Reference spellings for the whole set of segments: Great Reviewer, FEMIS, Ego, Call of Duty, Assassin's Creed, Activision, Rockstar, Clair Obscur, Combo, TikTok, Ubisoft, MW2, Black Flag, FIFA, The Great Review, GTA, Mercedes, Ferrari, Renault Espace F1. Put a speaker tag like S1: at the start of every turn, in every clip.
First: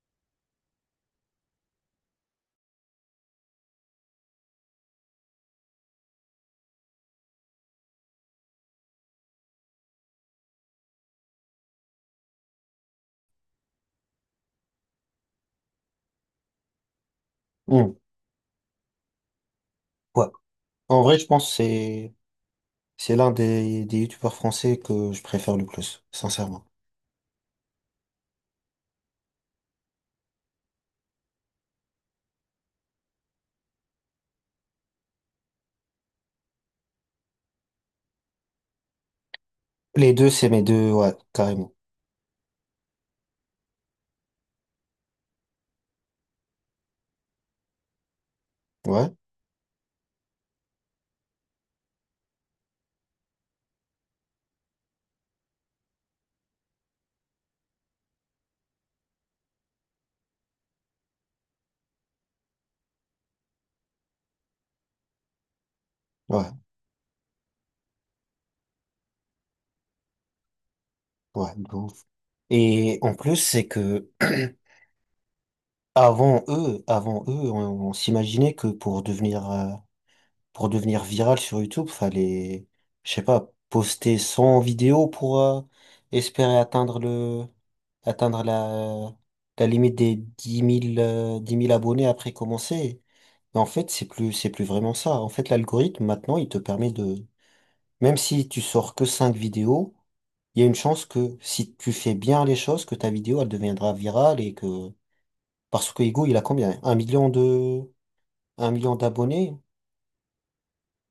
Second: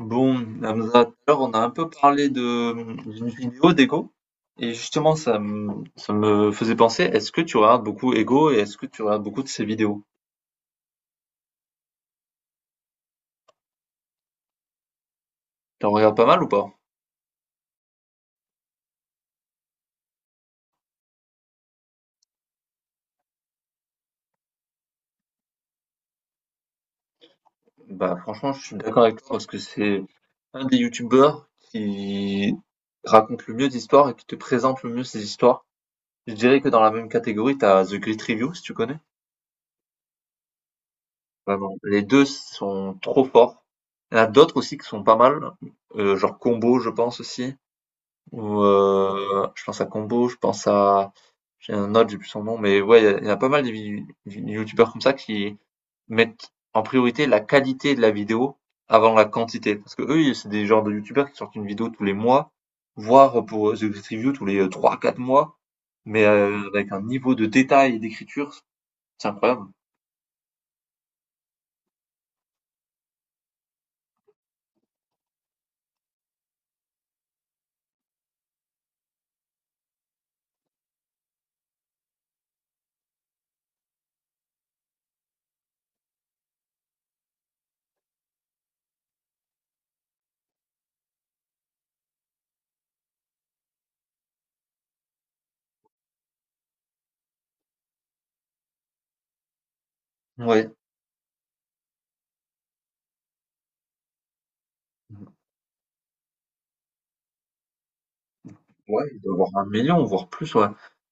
S1: Bon, Hamza, tout à l'heure, on a un peu parlé de d'une vidéo d'Ego, et justement, ça me faisait penser, est-ce que tu regardes beaucoup Ego et est-ce que tu regardes beaucoup de ses vidéos? Tu en regardes pas mal ou pas?
S2: Hmm. Ouais. En vrai, je pense que c'est l'un des youtubeurs français que je préfère le plus, sincèrement.
S1: Bah, franchement, je suis d'accord avec toi parce que c'est un des youtubeurs qui raconte le mieux d'histoires et qui te présente le mieux ses histoires. Je dirais que dans la même catégorie, t'as The Great Review, si tu connais.
S2: Les deux, c'est mes deux, ouais, carrément.
S1: Vraiment, les deux sont trop forts. Il y en a d'autres aussi qui sont pas mal, genre Combo, je pense aussi. Ou
S2: Ouais,
S1: je pense à Combo, je pense à j'ai un autre, j'ai plus son nom, mais ouais, il y a pas mal de vi vi youtubeurs comme ça qui mettent en priorité la qualité de la vidéo avant la quantité. Parce que eux, ils c'est des genres de youtubeurs qui sortent une vidéo tous les mois, voire pour, The Great Review tous les trois quatre mois, mais
S2: ouais,
S1: avec un niveau de détail et d'écriture, c'est incroyable.
S2: ouais, de ouf. Et en plus, c'est que avant eux, on s'imaginait que pour devenir viral sur YouTube, fallait, je sais pas, poster 100 vidéos pour espérer atteindre la la limite des dix mille 10 000 abonnés après commencer. En fait, c'est plus vraiment ça. En fait, l'algorithme, maintenant, il te permet de, même si tu sors que 5 vidéos, il y a
S1: Ouais.
S2: une chance que si tu fais bien les choses, que ta vidéo, elle deviendra virale et que, parce que Ego, il a combien? Un million
S1: Ouais, il doit avoir
S2: d'abonnés?
S1: 1 million, voire plus, ouais.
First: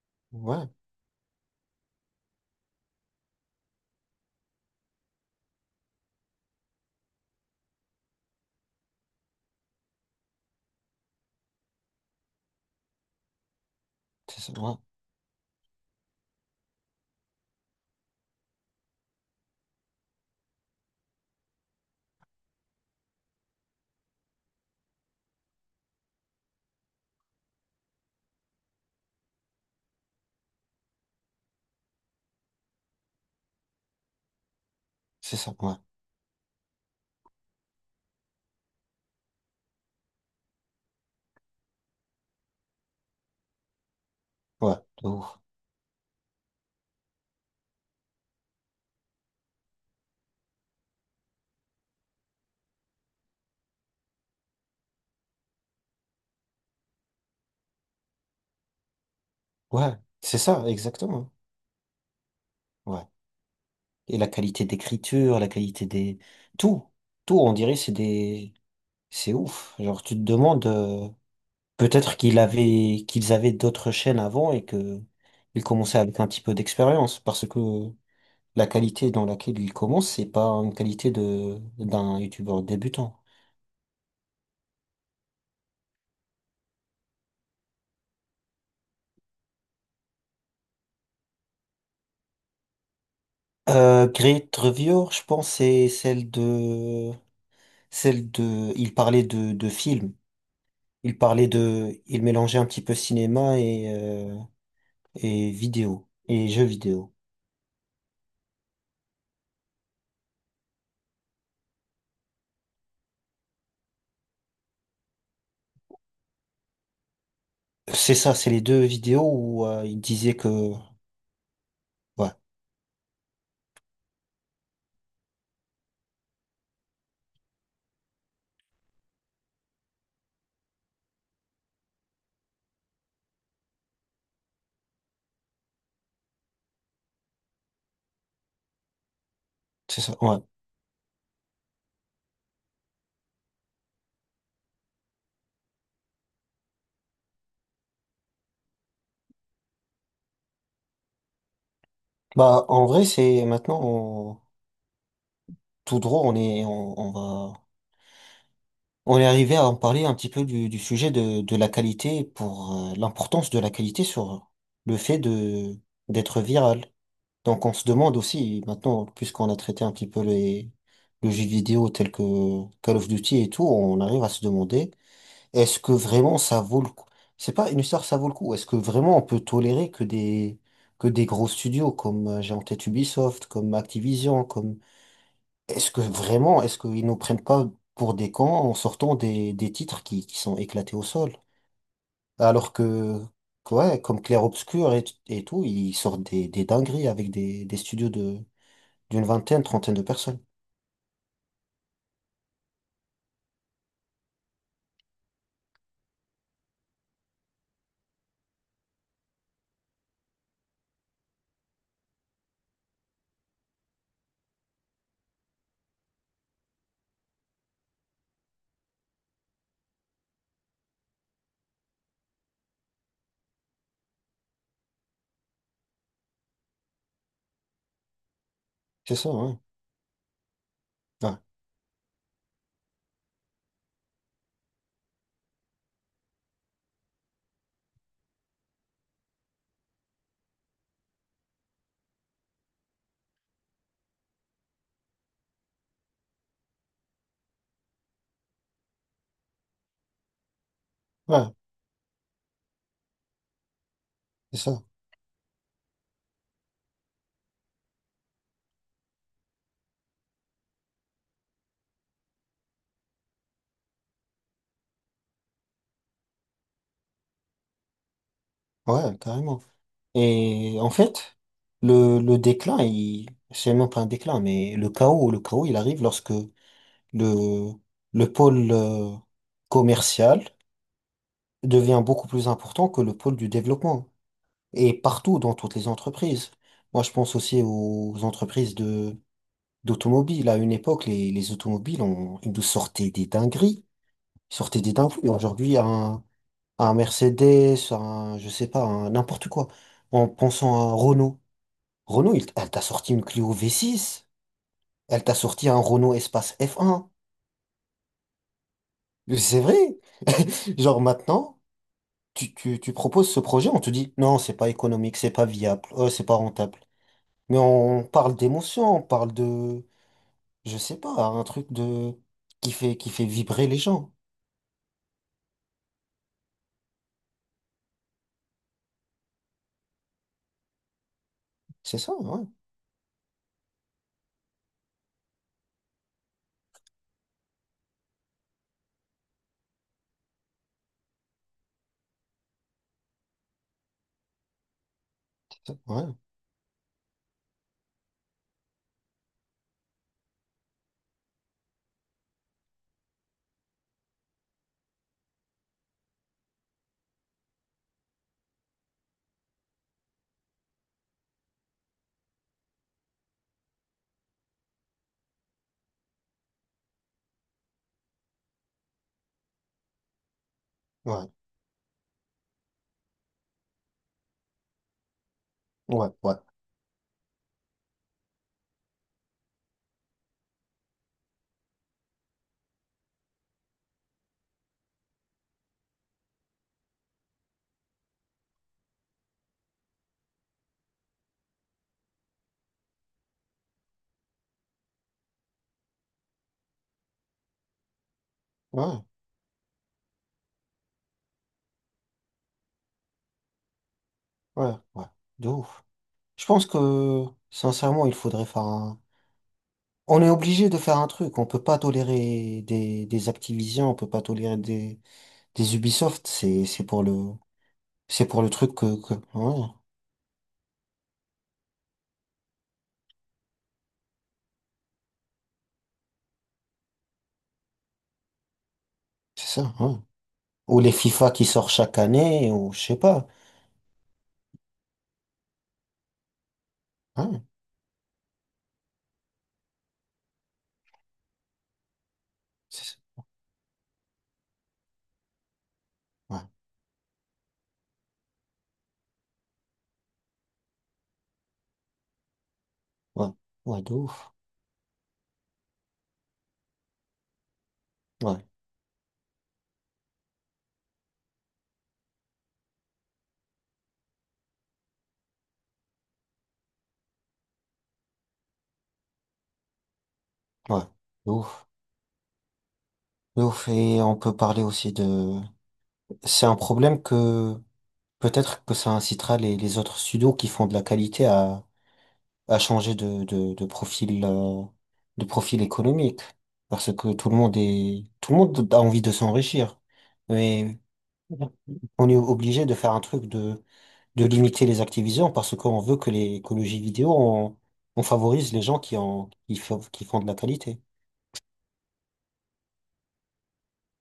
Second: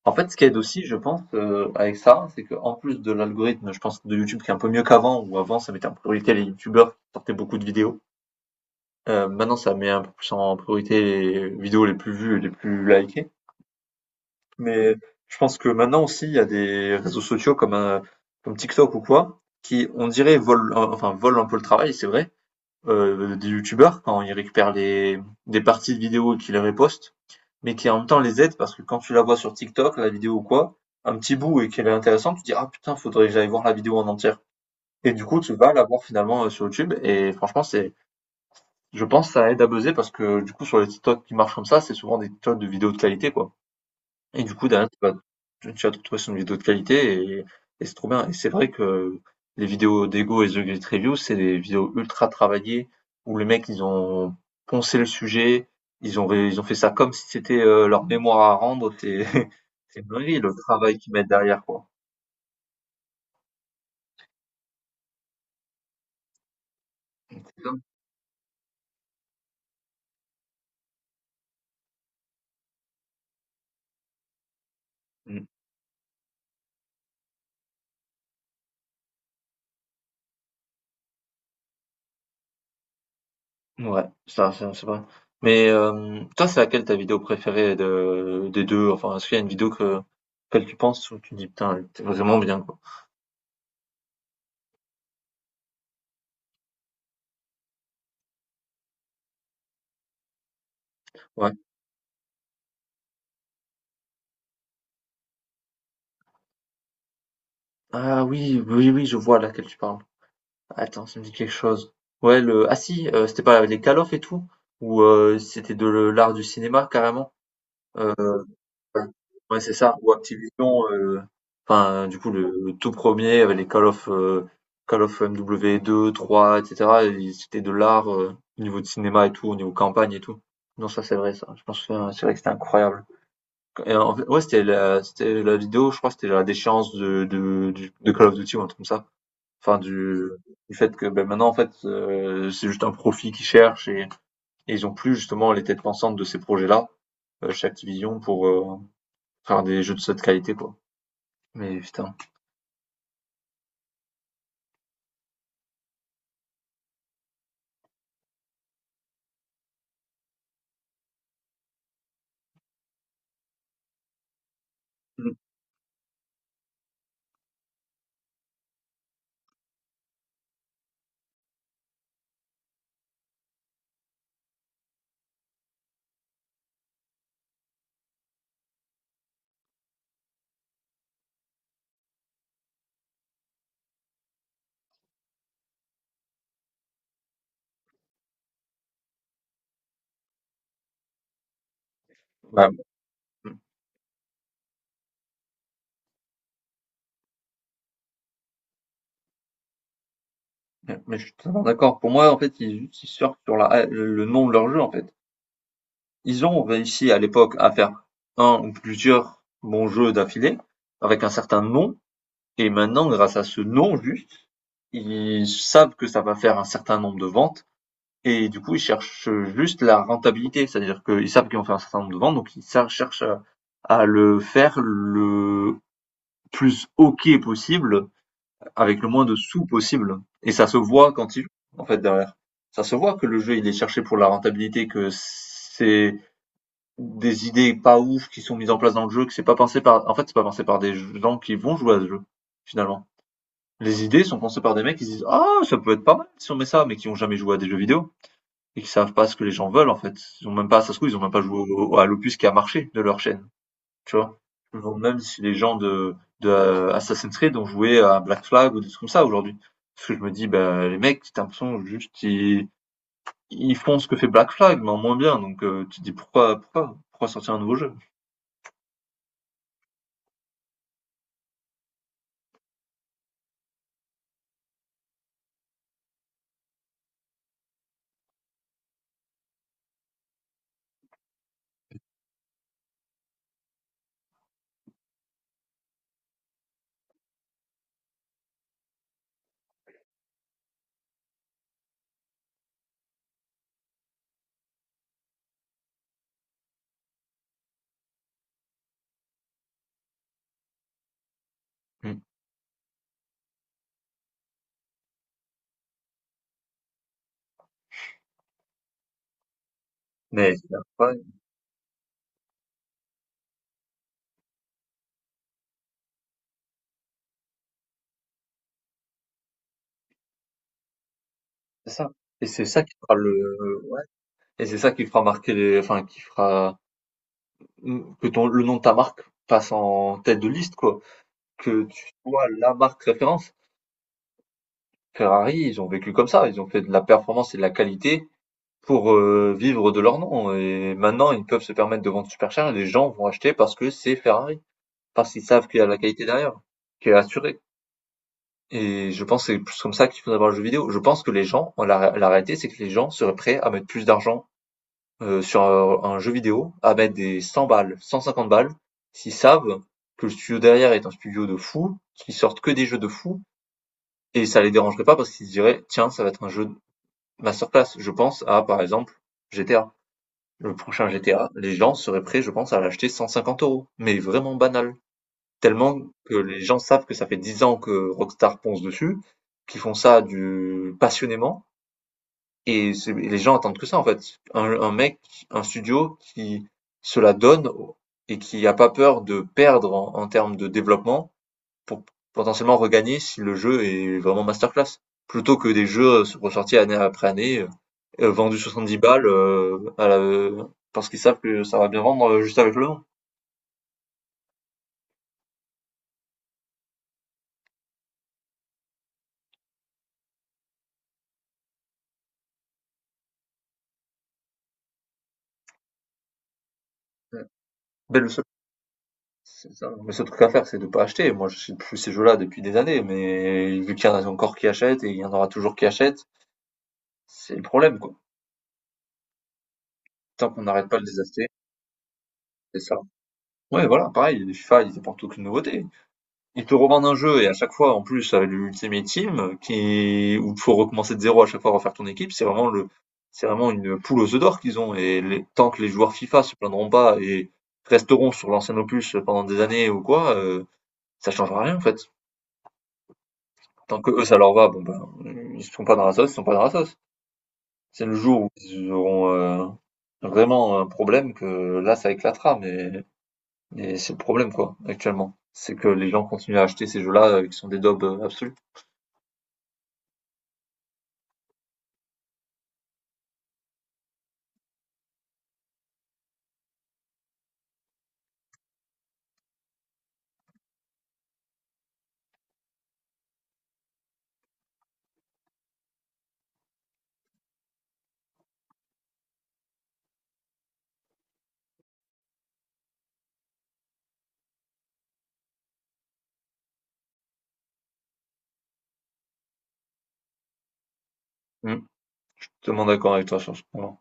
S1: En fait, ce qui aide
S2: Ouais,
S1: aussi, je pense, avec ça, c'est que en plus de l'algorithme, je pense, de YouTube qui est un peu mieux qu'avant, ou avant, ça mettait en priorité les youtubeurs qui sortaient beaucoup de vidéos. Maintenant, ça met un peu plus en priorité les vidéos les plus vues et les plus likées.
S2: c'est ça, ouais,
S1: Mais je pense que maintenant aussi, il y a des réseaux sociaux comme, comme TikTok ou quoi, qui, on dirait, volent, volent un peu le travail, c'est vrai, des youtubeurs quand ils récupèrent les, des parties de vidéos et qu'ils les repostent, mais qui en même temps les aident parce que quand tu la vois sur TikTok, la vidéo ou quoi, un petit bout et qu'elle est intéressante, tu te dis ah putain, faudrait que j'aille voir la vidéo en entière. Et du
S2: c'est
S1: coup,
S2: ça,
S1: tu vas
S2: ouais,
S1: la voir finalement sur YouTube et franchement, c'est, je pense, que ça aide à buzzer parce que du coup, sur les TikTok qui marchent comme ça, c'est souvent des TikTok de vidéos de qualité quoi. Et du coup,
S2: ouais,
S1: derrière, tu
S2: de
S1: vas
S2: ouf.
S1: tu tu vas te retrouver sur une vidéo de qualité et c'est trop bien. Et c'est vrai que les vidéos d'Ego et The Great Review, c'est des vidéos ultra travaillées où les mecs, ils ont poncé le sujet, ils ont fait ça comme si c'était leur mémoire à rendre. C'est
S2: Ouais,
S1: c'est une
S2: c'est
S1: dinguerie, le
S2: ça,
S1: travail qu'ils mettent
S2: exactement.
S1: derrière, quoi.
S2: Ouais. Et la qualité d'écriture, tout, tout,
S1: C'est
S2: on
S1: ça.
S2: dirait, c'est des, c'est ouf. Genre, tu te demandes, peut-être qu'ils avaient d'autres chaînes avant et que
S1: Mm.
S2: ils commençaient avec un petit peu d'expérience parce que la qualité dans laquelle ils commencent, c'est pas une qualité d'un youtubeur débutant.
S1: Ouais, ça, c'est vrai. Mais toi, c'est laquelle ta vidéo préférée de, des deux? Enfin, est-ce qu'il y a une vidéo que, auquel tu penses où tu dis, putain, elle était vraiment bien, quoi.
S2: Great Reviewer, je pense, celle de, il parlait de films. Il parlait
S1: Ouais.
S2: de, il mélangeait un petit peu cinéma et vidéo, et jeux vidéo.
S1: Ah oui, oui, oui, je vois laquelle tu parles. Attends, ça me dit quelque chose. Ouais, Ah si, c'était pas les Call of et tout? Ou c'était l'art du cinéma, carrément?
S2: C'est
S1: Euh,
S2: ça, c'est les deux vidéos
S1: ouais,
S2: où
S1: c'est ça.
S2: il
S1: Ou
S2: disait que,
S1: Activision, enfin, du
S2: ouais,
S1: coup, le tout premier, avec les Call of MW2, 3, etc. et cetera et c'était de l'art au niveau de cinéma et tout, au niveau campagne et tout. Non, ça c'est vrai, ça. Je pense que c'est vrai que c'était incroyable. Et en fait, ouais, c'était la vidéo, je crois, que c'était la déchéance de Call of Duty ou un truc comme ça. Enfin
S2: c'est ça,
S1: du
S2: ouais.
S1: du fait que, bah, maintenant en fait, c'est juste un profit qu'ils cherchent et ils ont plus justement les têtes pensantes de ces projets-là, chez Activision pour, faire des jeux de cette qualité quoi. Mais putain.
S2: Bah, en vrai, c'est maintenant, tout droit, on va, on est arrivé à en parler un petit peu du sujet de la qualité pour l'importance de la qualité sur le fait
S1: Mmh.
S2: de, d'être viral. Donc on se demande aussi, maintenant, puisqu'on a traité un petit peu le jeu vidéo tel que Call of Duty et tout, on arrive à se demander, est-ce que vraiment ça vaut le coup? C'est pas une histoire, ça vaut le coup. Est-ce que vraiment on peut tolérer que des gros studios comme j'ai en tête Ubisoft, comme Activision, comme est-ce que vraiment, est-ce qu'ils nous prennent pas pour des cons en sortant des titres qui sont éclatés au sol?
S1: Bah,
S2: Alors que,
S1: mmh,
S2: ouais, comme Clair Obscur et tout, ils sortent des dingueries avec des studios de, d'une vingtaine, trentaine de personnes.
S1: mais je suis totalement d'accord. Pour moi en fait, ils surfent sur la, le nom de leur jeu en fait. Ils ont réussi à l'époque à faire un ou plusieurs bons jeux d'affilée, avec un certain nom et maintenant grâce à ce nom juste, ils savent que ça va faire un certain nombre de ventes. Et du coup, ils cherchent juste la rentabilité, c'est-à-dire qu'ils savent qu'ils vont faire un certain nombre de ventes, donc ils cherchent à le faire le plus OK possible, avec le
S2: C'est
S1: moins
S2: ça,
S1: de
S2: ouais.
S1: sous possible. Et ça se voit quand
S2: Ouais,
S1: ils jouent, en fait, derrière. Ça se voit que le jeu, il est cherché pour la rentabilité, que c'est des idées pas ouf qui sont mises en place dans le jeu, que c'est pas pensé par, en fait, c'est pas pensé par des gens qui vont jouer à ce jeu, finalement. Les idées sont pensées par des mecs qui se disent, ah, ça peut être pas mal si on met ça, mais qui ont jamais joué à des jeux vidéo et qui savent pas ce que les gens veulent en fait. Ils ont même pas, ça se trouve, ils ont même pas
S2: ouais,
S1: joué à l'opus qui a marché de leur chaîne, tu vois.
S2: c'est
S1: Je
S2: ça.
S1: me demande même si les gens de, de Assassin's Creed ont joué à Black Flag ou des trucs comme ça aujourd'hui. Parce que je me dis, bah, les mecs, t'as l'impression juste, ils font ce que fait Black Flag, mais en moins bien. Donc, tu te dis, pourquoi, pourquoi, pourquoi sortir un nouveau jeu?
S2: Ouais, carrément. Et en fait, le déclin, il, c'est même pas un déclin, mais le chaos, il arrive lorsque le, le pôle commercial devient beaucoup plus important que le pôle du développement. Et partout dans toutes les entreprises. Moi, je pense aussi aux entreprises de d'automobiles. À une époque, les automobiles, on, ils nous sortaient des dingueries. Ils sortaient des dingueries. Aujourd'hui, un Mercedes, un, je sais pas, un n'importe quoi. En pensant à un Renault.
S1: Mm.
S2: Renault, elle t'a sorti une Clio V6. Elle t'a sorti un Renault Espace F1. Mais c'est vrai.
S1: Mais c'est
S2: Genre
S1: pas-
S2: maintenant, tu proposes ce projet, on te dit non, c'est pas économique, c'est pas viable, c'est pas rentable. Mais on parle d'émotion, on parle de, je sais pas, un truc
S1: c'est ça.
S2: de
S1: Et c'est ça qui
S2: qui
S1: fera
S2: fait vibrer les
S1: le, ouais.
S2: gens.
S1: Et c'est ça qui fera marquer les, enfin, qui fera que ton, le nom de ta marque passe en tête de liste, quoi. Que
S2: C'est
S1: tu
S2: ça, ouais.
S1: sois la marque référence. Ferrari, ils ont vécu comme ça, ils ont fait de la performance et de la qualité pour vivre de leur nom. Et maintenant, ils peuvent se permettre de vendre super cher et les gens vont acheter parce que c'est Ferrari, parce qu'ils
S2: C'est
S1: savent
S2: ça,
S1: qu'il y a de la qualité derrière, qui est assurée. Et je pense que c'est plus comme ça qu'il faut avoir le jeu vidéo. Je pense que les gens, la réalité, c'est que les gens seraient prêts à mettre plus d'argent sur un jeu vidéo, à mettre des 100 balles, 150 balles, s'ils savent que le studio derrière est un studio de fou, qui sortent que des jeux de fou. Et ça les dérangerait pas parce qu'ils se diraient, tiens, ça va être un jeu de masterclass. Je pense à, par exemple, GTA. Le prochain
S2: Ouais,
S1: GTA, les gens seraient prêts, je pense, à l'acheter 150 euros. Mais vraiment banal. Tellement
S2: ouais, ouais,
S1: que les gens savent que ça fait 10 ans que Rockstar ponce dessus, qu'ils font ça du passionnément. Et les gens attendent que ça, en fait. Un mec, un studio qui se la donne et qui a pas peur de perdre en termes de développement pour potentiellement regagner si le jeu est vraiment masterclass. Plutôt que des jeux ressortis année après année, vendus 70
S2: ouais,
S1: balles parce qu'ils savent que ça va bien vendre juste avec le nom.
S2: ouais. De ouf. Je pense que sincèrement, il faudrait faire un. On est obligé de faire un truc. On peut pas tolérer des Activision, on peut pas tolérer des Ubisoft.
S1: Ouais. Ben,
S2: C'est
S1: le
S2: pour
S1: seul,
S2: le truc que... ouais,
S1: c'est ça, le seul truc à faire, c'est de pas acheter. Moi, je sais plus ces jeux-là depuis des années, mais vu qu'il y en a encore qui achètent et il y en aura toujours qui achètent, c'est le problème, quoi.
S2: c'est ça, ouais.
S1: Tant qu'on
S2: Ou
S1: n'arrête
S2: les
S1: pas de les
S2: FIFA qui
S1: acheter,
S2: sortent chaque année, ou je
S1: c'est
S2: sais
S1: ça.
S2: pas.
S1: Ouais, voilà, pareil, les FIFA, ils apportent aucune nouveauté. Ils te revendent un
S2: Ouais,
S1: jeu et à chaque fois, en plus, avec l'Ultimate Team, qui, où il faut recommencer de zéro à chaque fois, refaire ton équipe,
S2: c'est ça.
S1: c'est vraiment une poule aux œufs d'or qu'ils ont. Et tant que les joueurs FIFA
S2: Ouais,
S1: se plaindront pas et resteront sur l'ancien opus pendant des années ou quoi, ça changera rien en fait.
S2: ouais, ouais, de
S1: Tant que eux
S2: ouf.
S1: ça leur va, bon ben ils sont pas dans la sauce, ils sont pas dans la sauce. C'est le jour
S2: Ouais,
S1: où ils auront vraiment un problème que là ça éclatera, mais c'est le problème quoi actuellement. C'est que les gens continuent à acheter ces jeux-là qui sont des daubes absolues.
S2: ouais, de ouf. De ouf, et on peut parler aussi de... C'est un problème que peut-être que ça incitera les autres studios qui font de la qualité à changer de profil économique. Parce que tout le monde a envie de s'enrichir. Mais on est obligé de faire de limiter les activisions parce qu'on veut que l'écologie vidéo, on favorise les gens qui font de la qualité.
S1: Totalement d'accord avec toi sur ce point.